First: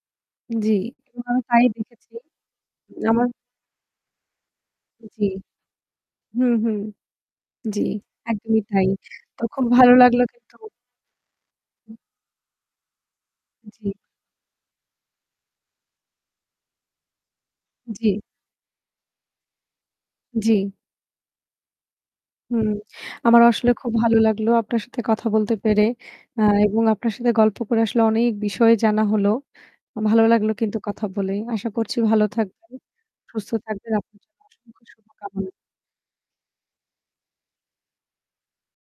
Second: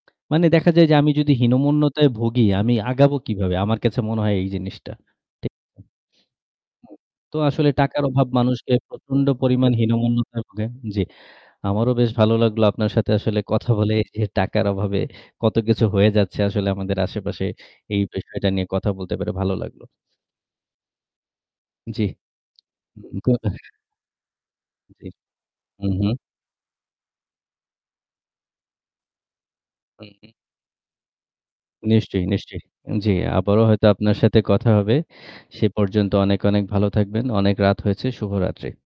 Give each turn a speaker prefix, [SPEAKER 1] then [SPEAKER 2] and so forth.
[SPEAKER 1] মানে দেখা
[SPEAKER 2] জ্বী,
[SPEAKER 1] যায় যে আমি
[SPEAKER 2] এবং
[SPEAKER 1] যদি
[SPEAKER 2] আমি তাই
[SPEAKER 1] হীনমন্যতায়
[SPEAKER 2] দেখেছি।
[SPEAKER 1] ভুগি আমি আগাবো
[SPEAKER 2] আমার
[SPEAKER 1] কিভাবে? আমার কাছে মনে হয় এই জিনিসটা।
[SPEAKER 2] জ্বী।
[SPEAKER 1] ঠিক আছে?
[SPEAKER 2] হু, হু।
[SPEAKER 1] হুম। তো আসলে
[SPEAKER 2] জি,
[SPEAKER 1] টাকার অভাব
[SPEAKER 2] একদমই
[SPEAKER 1] মানুষকে
[SPEAKER 2] তাই।
[SPEAKER 1] প্রচন্ড
[SPEAKER 2] তো খুব
[SPEAKER 1] পরিমাণ
[SPEAKER 2] ভালো লাগলো
[SPEAKER 1] হীনমন্যতায়
[SPEAKER 2] কিন্তু
[SPEAKER 1] ভুগে জ্বী, আমারও
[SPEAKER 2] উম
[SPEAKER 1] বেশ ভালো লাগলো আপনার সাথে আসলে কথা
[SPEAKER 2] জী।
[SPEAKER 1] বলে যে টাকার অভাবে কতকিছু হয়ে যাচ্ছে আসলে আমাদের আশেপাশে এই
[SPEAKER 2] জ্বী।
[SPEAKER 1] বিষয়টা নিয়ে কথা বলতে পারে ভালো লাগলো।
[SPEAKER 2] জ্বি।
[SPEAKER 1] জ্বি।
[SPEAKER 2] হুম। আমার আসলে
[SPEAKER 1] [unintelligible]
[SPEAKER 2] খুব ভালো লাগলো আপনার সাথে
[SPEAKER 1] জি।
[SPEAKER 2] কথা বলতে পেরে।
[SPEAKER 1] হু, হু।
[SPEAKER 2] আ এবং আপনার সাথে গল্প করে আসলে অনেক বিষয় জানা হলো।
[SPEAKER 1] হু,
[SPEAKER 2] ভালো
[SPEAKER 1] হু।
[SPEAKER 2] লাগলো কিন্তু কথা বলেই। আশা করছি
[SPEAKER 1] নিশ্চয়ই,
[SPEAKER 2] ভালো
[SPEAKER 1] নিশ্চয়ই।
[SPEAKER 2] থাকবেন,
[SPEAKER 1] জ্বি,
[SPEAKER 2] সুস্থ
[SPEAKER 1] আবারও হয়তো
[SPEAKER 2] থাকবেন।
[SPEAKER 1] আপনার
[SPEAKER 2] আপনার
[SPEAKER 1] সাথে
[SPEAKER 2] জন্য
[SPEAKER 1] কথা
[SPEAKER 2] অসংখ্য
[SPEAKER 1] হবে।
[SPEAKER 2] শুভ কামনা।
[SPEAKER 1] সে পর্যন্ত অনেক, অনেক ভালো থাকবেন। অনেক রাত হয়েছে। শুভরাত্রি।